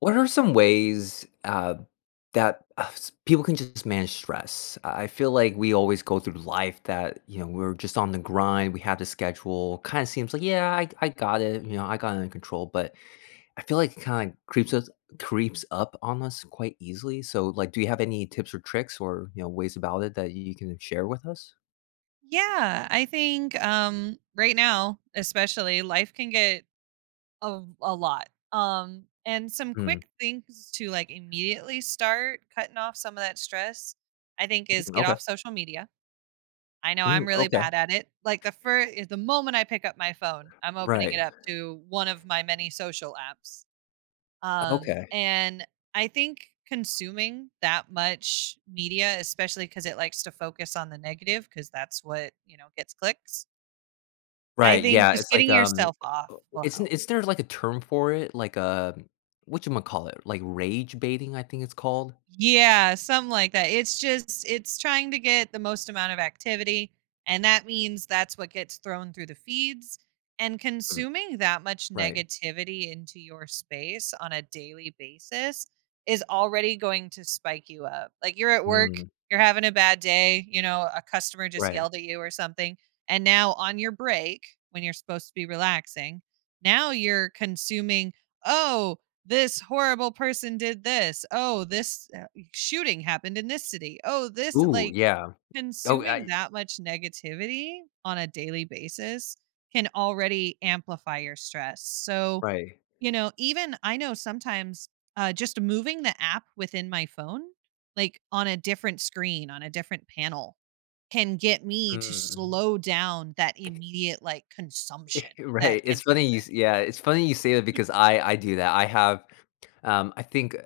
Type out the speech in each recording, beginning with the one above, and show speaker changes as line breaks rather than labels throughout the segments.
What are some ways people can just manage stress? I feel like we always go through life that, you know, we're just on the grind, we have the schedule, kind of seems like, yeah, I got it, you know, I got it under control, but I feel like it kind of creeps us creeps up on us quite easily. So like do you have any tips or tricks or, you know, ways about it that you can share with us?
Yeah, I think right now, especially life can get a lot. And some
Mm,
quick things to immediately start cutting off some of that stress, I think is get
okay.
off social media. I know
Mm,
I'm really
okay.
bad at it. Like the moment I pick up my phone, I'm opening it
Right.
up to one of my many social apps.
Okay.
And I think consuming that much media, especially cuz it likes to focus on the negative cuz that's what, you know, gets clicks. I
Right,
think
yeah,
just
it's like,
getting yourself off
uh,
will
it's not
help.
is there, like, a term for it? Like, what you call it, Like, rage baiting, I think it's called?
Yeah, something like that. It's just it's trying to get the most amount of activity, and that means that's what gets thrown through the feeds. And
Mm,
consuming that much
right.
negativity into your space on a daily basis is already going to spike you up. Like you're at work,
Mm,
you're having a bad day, you know, a customer just
right.
yelled at you or something, and now on your break, when you're supposed to be relaxing, now you're consuming, "Oh, this horrible person did this. Oh, this shooting happened in this city. Oh, this
Ooh,
like
yeah. Oh,
consuming
I
that much negativity on a daily basis can already amplify your stress." So,
right.
you know, even I know sometimes just moving the app within my phone, like on a different screen, on a different panel, can get me to
Mm.
slow down that immediate like consumption that
Right,
can
it's funny you
happen.
s yeah, it's funny you say that because I do that. I have, um, I think, uh,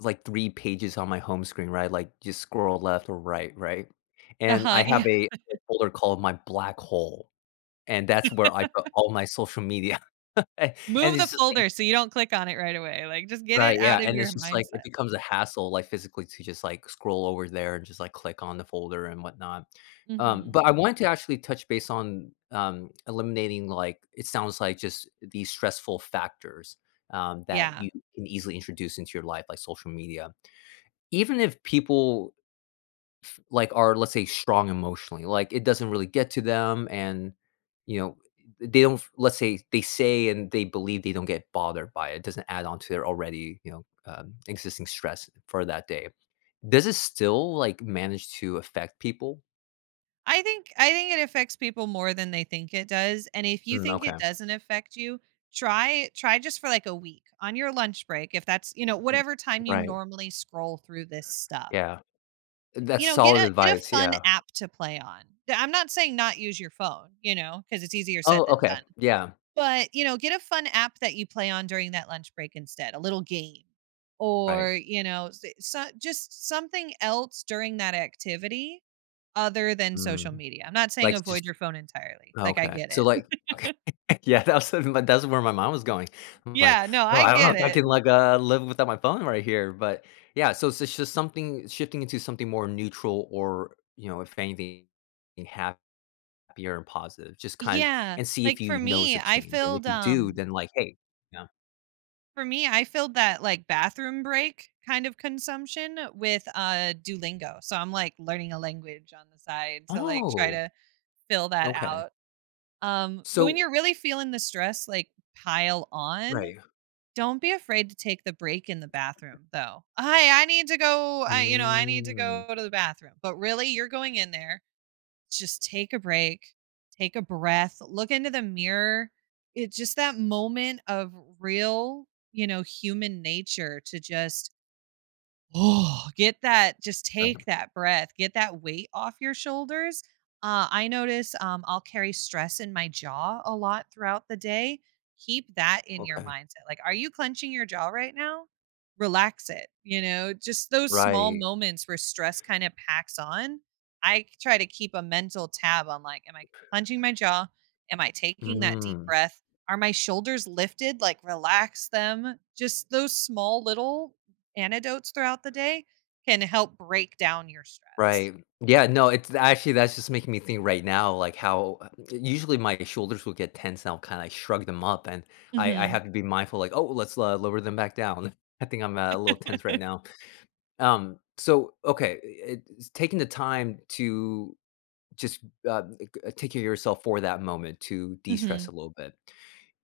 like, 3 pages on my home screen, right? Like, just scroll left or right, right?
Uh
And I
huh.
have a folder called my black hole. And that's where I put all my social media. And
Move the
it's just like
folder so you don't click on it right away, like, just get it
right,
out
yeah,
of
and
your
it's just like it
mindset.
becomes a hassle, like, physically to just, like, scroll over there and just, like, click on the folder and whatnot.
Mhm.
But I wanted to actually touch base on, eliminating, like, it sounds like just these stressful factors, that
Yeah.
you can easily introduce into your life, like social media. Even if people like, are, let's say, strong emotionally, like, it doesn't really get to them and, you know, they don't let's say they say and they believe they don't get bothered by it. It doesn't add on to their already, you know, existing stress for that day. Does it still, like, manage to affect people?
I think it affects people more than they think it does, and if you
Mm,
think it
okay.
doesn't affect you, try just for, like, a week on your lunch break, if that's you know,
Mhm.
whatever time you
Right,
normally scroll through this stuff.
yeah. That's
You know,
solid
get a
advice,
fun
yeah.
app to play on. I'm not saying not use your phone, you know, because it's easier said
Oh,
than
okay,
done.
yeah,
But, you know, get a fun app that you play on during that lunch break instead, a little game
right.
or, you know, just something else during that activity other than social
Mm.
media. I'm not saying
Like,
avoid
just
your phone entirely. Like, I
Okay.
get it.
Okay. Yeah, that's where my mind was going. I'm like,
Yeah, no,
"Oh,
I
I don't know
get
if I
it.
can, like, live without my phone right here," but yeah, so it's just something shifting into something more neutral or, you know, if anything, happier and positive, just kind of
Yeah.
and see if
Like
you notice a change, and if you do, then, like, hey. Yeah.
for me, I filled that like bathroom break kind of consumption with Duolingo. So I'm like learning a language on the side to like try
Oh,
to fill that
okay.
out. But
So
when you're really feeling the stress like pile on,
right.
don't be afraid to take the break in the bathroom though. Hi, I need to go, I you know, I need to
Mm.
go to the bathroom. But really, you're going in there, just take a break, take a breath, look into the mirror. It's just that moment of real, you know, human nature to just Oh, get that just
Right.
take that breath, get that weight off your shoulders. I notice I'll carry stress in my jaw a lot throughout the day. Keep that in your
Okay.
mindset. Like, are you clenching your jaw right now? Relax it. You know, just those small
Right.
moments where stress kind of packs on. I try to keep a mental tab on like, am I clenching my jaw? Am I taking that deep
Mm.
breath? Are my shoulders lifted? Like, relax them. Just those small little antidotes throughout the day can help break down your stress.
Right. Yeah, no, it's actually that's just making me think right now, like, how usually my shoulders will get tense, and I'll kinda like, shrug them up, and I
Mhm.
have to be mindful, like, "Oh, let's, lower them back down." I think I'm, a little tense right now. So, okay, it's taking the time to just, g take care of yourself for that moment to de-stress
Mhm.
a little bit.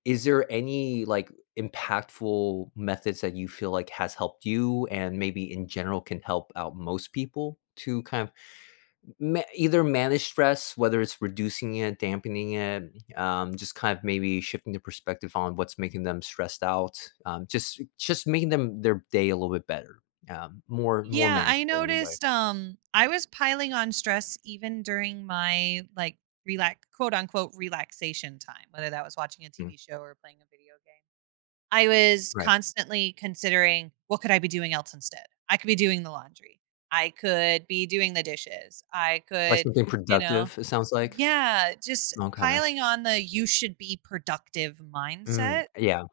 Is there any, like, impactful methods that you feel like has helped you and maybe in general can help out most people to kind of Ma either manage stress, whether it's reducing it, dampening it, just kind of maybe shifting the perspective on what's making them stressed out, just making them their day a little bit better, more
Yeah, I
manageable in a way.
noticed I was piling on stress even during my like relax, quote unquote, relaxation time, whether that was watching a
Mm,
TV show or playing a video game. I was
right.
constantly considering what could I be doing else instead? I could be doing the laundry. I could be doing the dishes.
Like something
You know,
productive, it sounds like?
yeah, just
Okay.
piling on the you should be productive
Mm,
mindset.
yeah.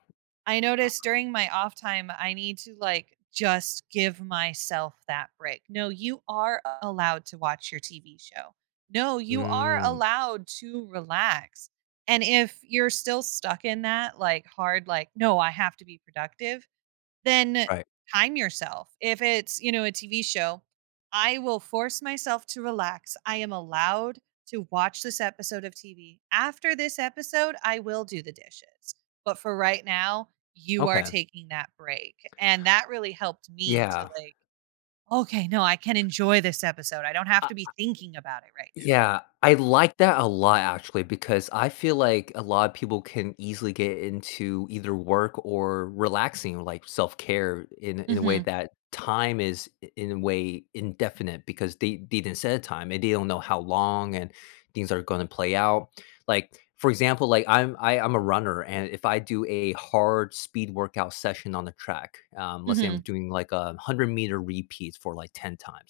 I noticed during my off time, I need to like just give myself that break. No, you are allowed to watch your TV show. No, you are
Mm,
allowed to relax. And if you're still stuck in that like hard, like, no, I have to be productive, then
right.
time yourself. If it's, you know, a TV show, I will force myself to relax. I am allowed to watch this episode of TV. After this episode, I will do the dishes. But for right now, you are
Okay.
taking that break. And that really helped me to
Yeah.
like, okay, no, I can enjoy this episode. I don't have to be thinking about it right
Yeah, I like that a lot actually because I feel like a lot of people can easily get into either work or relaxing, like self-care
now.
in a way
Mhm.
that in a way indefinite because they didn't set a time and they don't know how long and things are going to play out. Like for example, like I'm a runner and if I do a hard speed workout session on the track, let's say I'm
Mhm.
doing like 100-meter repeats for like 10 times.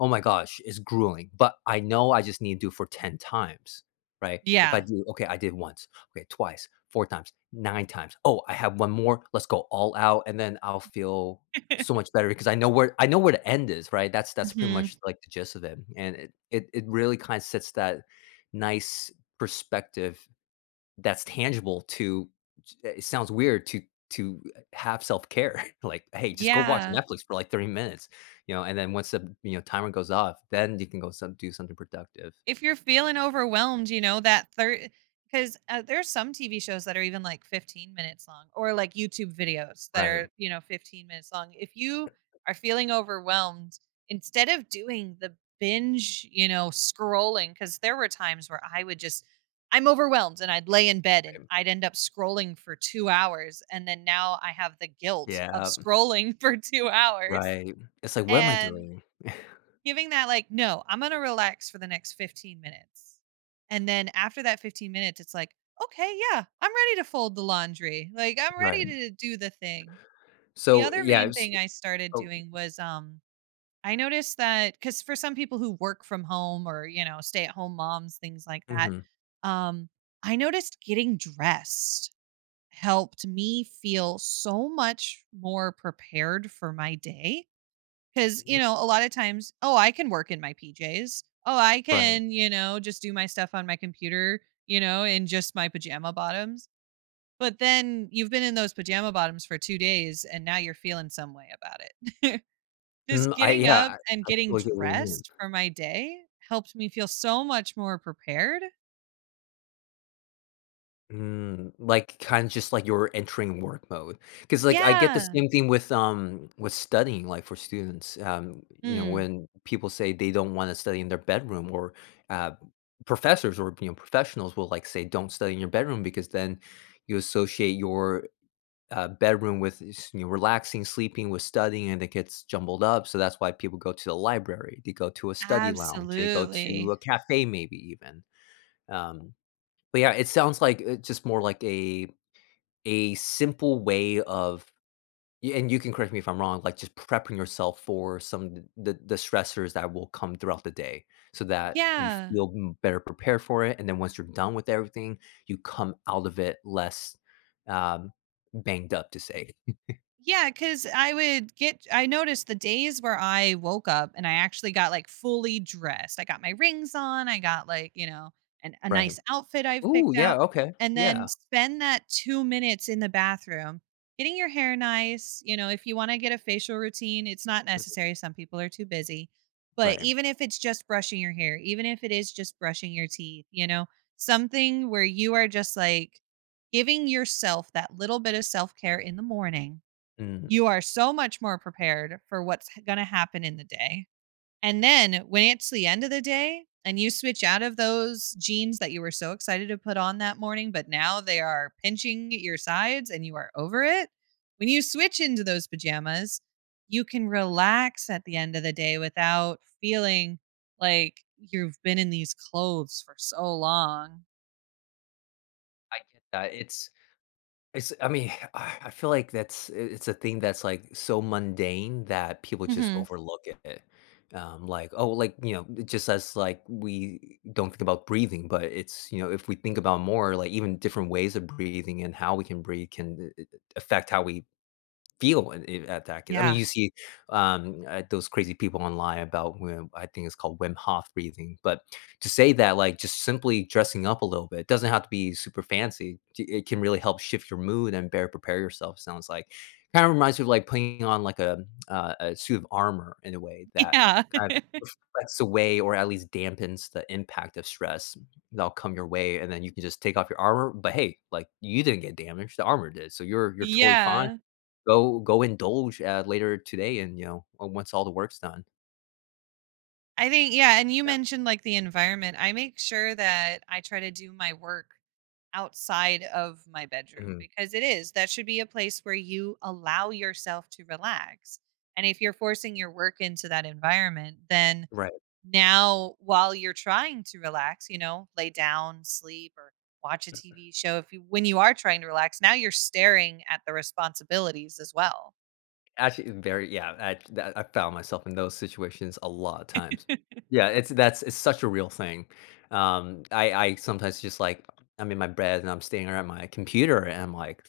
Oh my gosh, it's grueling, but I know I just need to do for 10 times, right? If I
Yeah.
do, okay, I did once, okay, twice, four times, nine times. Oh, I have one more. Let's go all out, and then I'll feel so much better because I know where the end is, right? That's pretty
Mhm.
much like the gist of it, and it really kind of sets that nice perspective that's tangible to it sounds weird to to have self-care. Like, "Hey, just go watch
Yeah.
Netflix for, like, 30 minutes," you know, and then once the, you know, timer goes off, then you can go some do something productive.
If you're feeling overwhelmed, you know, that third because, there's some TV shows that are even, like, 15 minutes long or, like, YouTube videos that are,
Right,
you know, 15 minutes long. If you are feeling overwhelmed, instead of doing the binge, you know, scrolling. Because there were times where I would just I'm overwhelmed, and I'd lay in bed, and
right.
I'd end up scrolling for 2 hours, and then now I have the guilt of
Yeah,
scrolling for 2 hours,
right. It's like, "What am I
and
doing?"
giving that like, "No, I'm gonna relax for the next 15 minutes." And then after that 15 minutes, it's like, "Okay, yeah, I'm ready to fold the laundry. Like, I'm
Right.
ready to do the thing." The
So,
other
yeah,
main
it's
thing I started
oh,
doing was, I noticed that because for some people who work from home or, you know, stay at home moms, things like that,
mhm.
um, I noticed getting dressed helped me feel so much more prepared for my day because, you know, a lot of times, oh, I can work in my PJs. Oh, I
Right.
can, you know, just do my stuff on my computer, you know, in just my pajama bottoms. But then you've been in those pajama bottoms for 2 days and now you're feeling some way about it. just
Mm, I
getting
yeah,
up and
I
getting
totally get what you mean.
dressed for my day helped me feel so much more prepared.
Mm, like, kinda just like you're entering work mode, because like, I get the
Yeah.
same thing with studying, like, for students, you know,
Mm,
when people say they don't wanna study in their bedroom or, uh, professors or, you know, professionals will, like, say, "Don't study in your bedroom," because then you associate your, bedroom with s you know, relaxing, sleeping, with studying, and it gets jumbled up, so that's why people go to the library, they go to a study lounge, they go to
absolutely.
a cafe maybe even, um but yeah, it sounds like it's just more like a simple way of y and you can correct me if I'm wrong, like, just prepping yourself for some th the stressors that will come throughout the day so that you
Yeah.
feel m better prepared for it, and then once you're done with everything, you come out of it less, um, banged up to say,
Yeah, cause I would get I noticed the days where I woke up and I actually got, like, fully dressed, I got my rings on, I got, like, you know, an a
right?
nice outfit I've
Ooh,
picked
yeah,
out,
okay,
and then
yeah.
spend that 2 minutes in the bathroom getting your hair nice, you know, if you wanna get a facial routine, it's not
Mhm,
necessary, some people are too busy, but
right.
even if it's just brushing your hair, even if it is just brushing your teeth, you know, something where you are just, like, giving yourself that little bit of self-care in the morning,
Mm,
you are so much more prepared for what's gonna happen in the day, and then when it's the end of the day and you switch out of those jeans that you were so excited to put on that morning, but now they are pinching your sides and you are over it, when you switch into those pajamas, you can relax at the end of the day without feeling like you've been in these clothes for so long.
I get that, it's. I mean, I feel like that's I it's a thing that's, like, so mundane that people just
Mhm.
overlook it. Like, oh, like, you know, just as, like, we don't think about breathing, but it's, you know, if we think about more, like, even different ways of breathing and how we can breathe can, affect how we feel in at that. I mean,
Yeah.
you see, those crazy people online about Wim I think it's called Wim Hof breathing, but to say that, like, just simply dressing up a little bit, it doesn't have to be super fancy, t it can really help shift your mood and better prepare yourself, sounds like. Kinda reminds me of, like, putting on, like, a suit of armor in a way that
Yeah.
kind of reflects away or at least dampens the impact of stress that'll come your way, and then you can just take off your armor, but, hey, like, you didn't get damaged, the armor did, so you're totally fine.
Yeah.
Go indulge, later today and, you know, o once all the work's done.
I think yeah, and you
Yeah,
mentioned like the environment. I make sure that I try to do my work outside of my bedroom
mhm,
because it is that should be a place where you allow yourself to relax. And if you're forcing your work into that environment, then
Right,
now while you're trying to relax, you know, lay down, sleep or watch a TV show if you when you are trying to relax, now you're staring at the responsibilities as well.
actually very yeah, I that I found myself in those situations a lot of times. Yeah, it's that's it's such a real thing. I sometimes just, like, I'm in my bed and I'm staring at my computer and I'm like,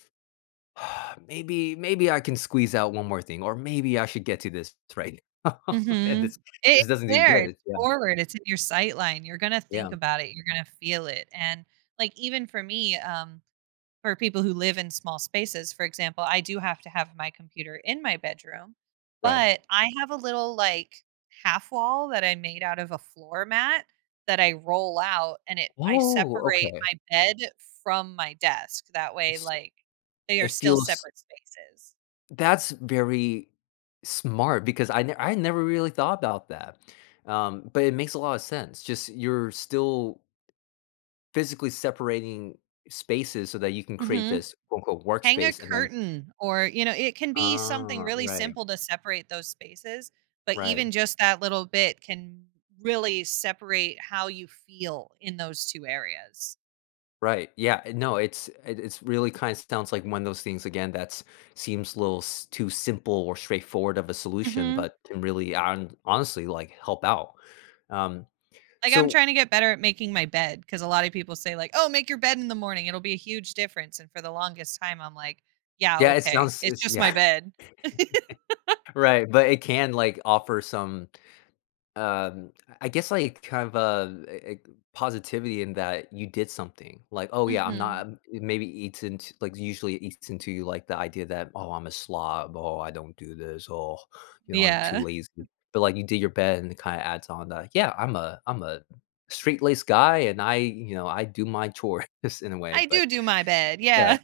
"Maybe I can squeeze out one more thing or maybe I should get to this right now." And
Mhm.
it
It's
just doesn't
there, it's
exist. Yeah,
forward, it's in your sight line, you're gonna
yeah,
think about it, you're gonna feel it, and, like, even for me, for people who live in small spaces, for example, I do have to have my computer in my bedroom,
right.
but I have a little, like, half wall that I made out of a floor mat that I roll out, and it I
Oh,
separate
okay.
my bed from my desk, that way,
S
like, they are
it
still
feels.
separate spaces.
That's very smart because I never really thought about that, but it makes a lot of sense. Just you're still physically separating spaces so that you can create
Mhm.
this quote unquote
Hang a
workspace and then
curtain or, you know, it can be something
ah,
really
right,
simple to separate those spaces, but
right,
even just that little bit can really separate how you feel in those 2 areas.
right. Yeah, no, it's really kind of sounds like one of those things again that's seems a little too simple or straightforward of a solution,
Mhm.
but can really honestly like help out. Um,
Like, I'm
so
trying to get better at making my bed because a lot of people say like, "Oh, make your bed in the morning. It'll be a huge difference." And for the longest time, I'm like, "Yeah,
yeah, it
okay.
sounds
It's
it's,
just my
yeah.
bed."
Right, but it can, like, offer some, um, I guess, like, kind of, positivity in that you did something, like, "Oh, yeah, I'm
Mhm.
not" it maybe eats into like, usually it eats into you, like, the idea that, "Oh, I'm a slob. Oh, I don't do this. Oh, you know, I'm too
Yeah.
lazy." But, like, you did your bed, and it kinda adds on that, "Yeah, I'm a straight-laced guy, and I, you know, I do my chores in a way,"
I
but
do do my bed.
yeah.
Yeah.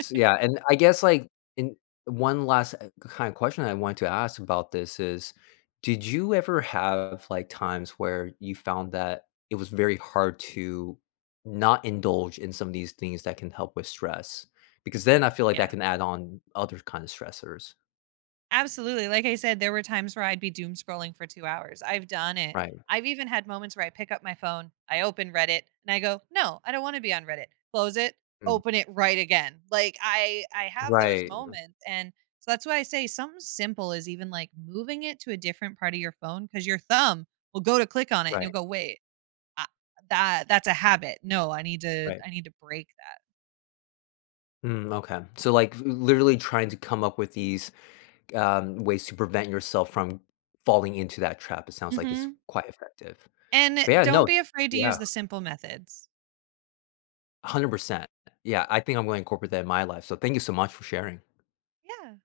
S yeah, and I guess, like, in one last, kind of question I wanted to ask about this is, did you ever have, like, times where you found that it was very hard to not indulge in some of these things that can help with stress? Because then I feel like that
Yeah.
can add on other kind of stressors.
Absolutely. Like I said, there were times where I'd be doom scrolling for 2 hours. I've done it.
Right.
I've even had moments where I pick up my phone, I open Reddit, and I go, "No, I don't wanna be on Reddit." Close it,
Mm.
open it right again. Like, I have those
Right,
moments, and so that's why I say something simple is even, like, moving it to a different part of your phone because your thumb will go to click on it, and you'll
right,
go, "Wait, ah, that's a habit. No,
right.
I need to break that."
Mm, okay. So, like, literally trying to come up with these, ways to prevent yourself from falling into that trap, it sounds like it's
Mhm.
quite effective.
And
Yeah,
don't
no
be afraid to use
yeah,
the simple methods.
100%. Yeah, I think I'm gonna incorporate that in my life, so thank you so much for sharing.
Yeah.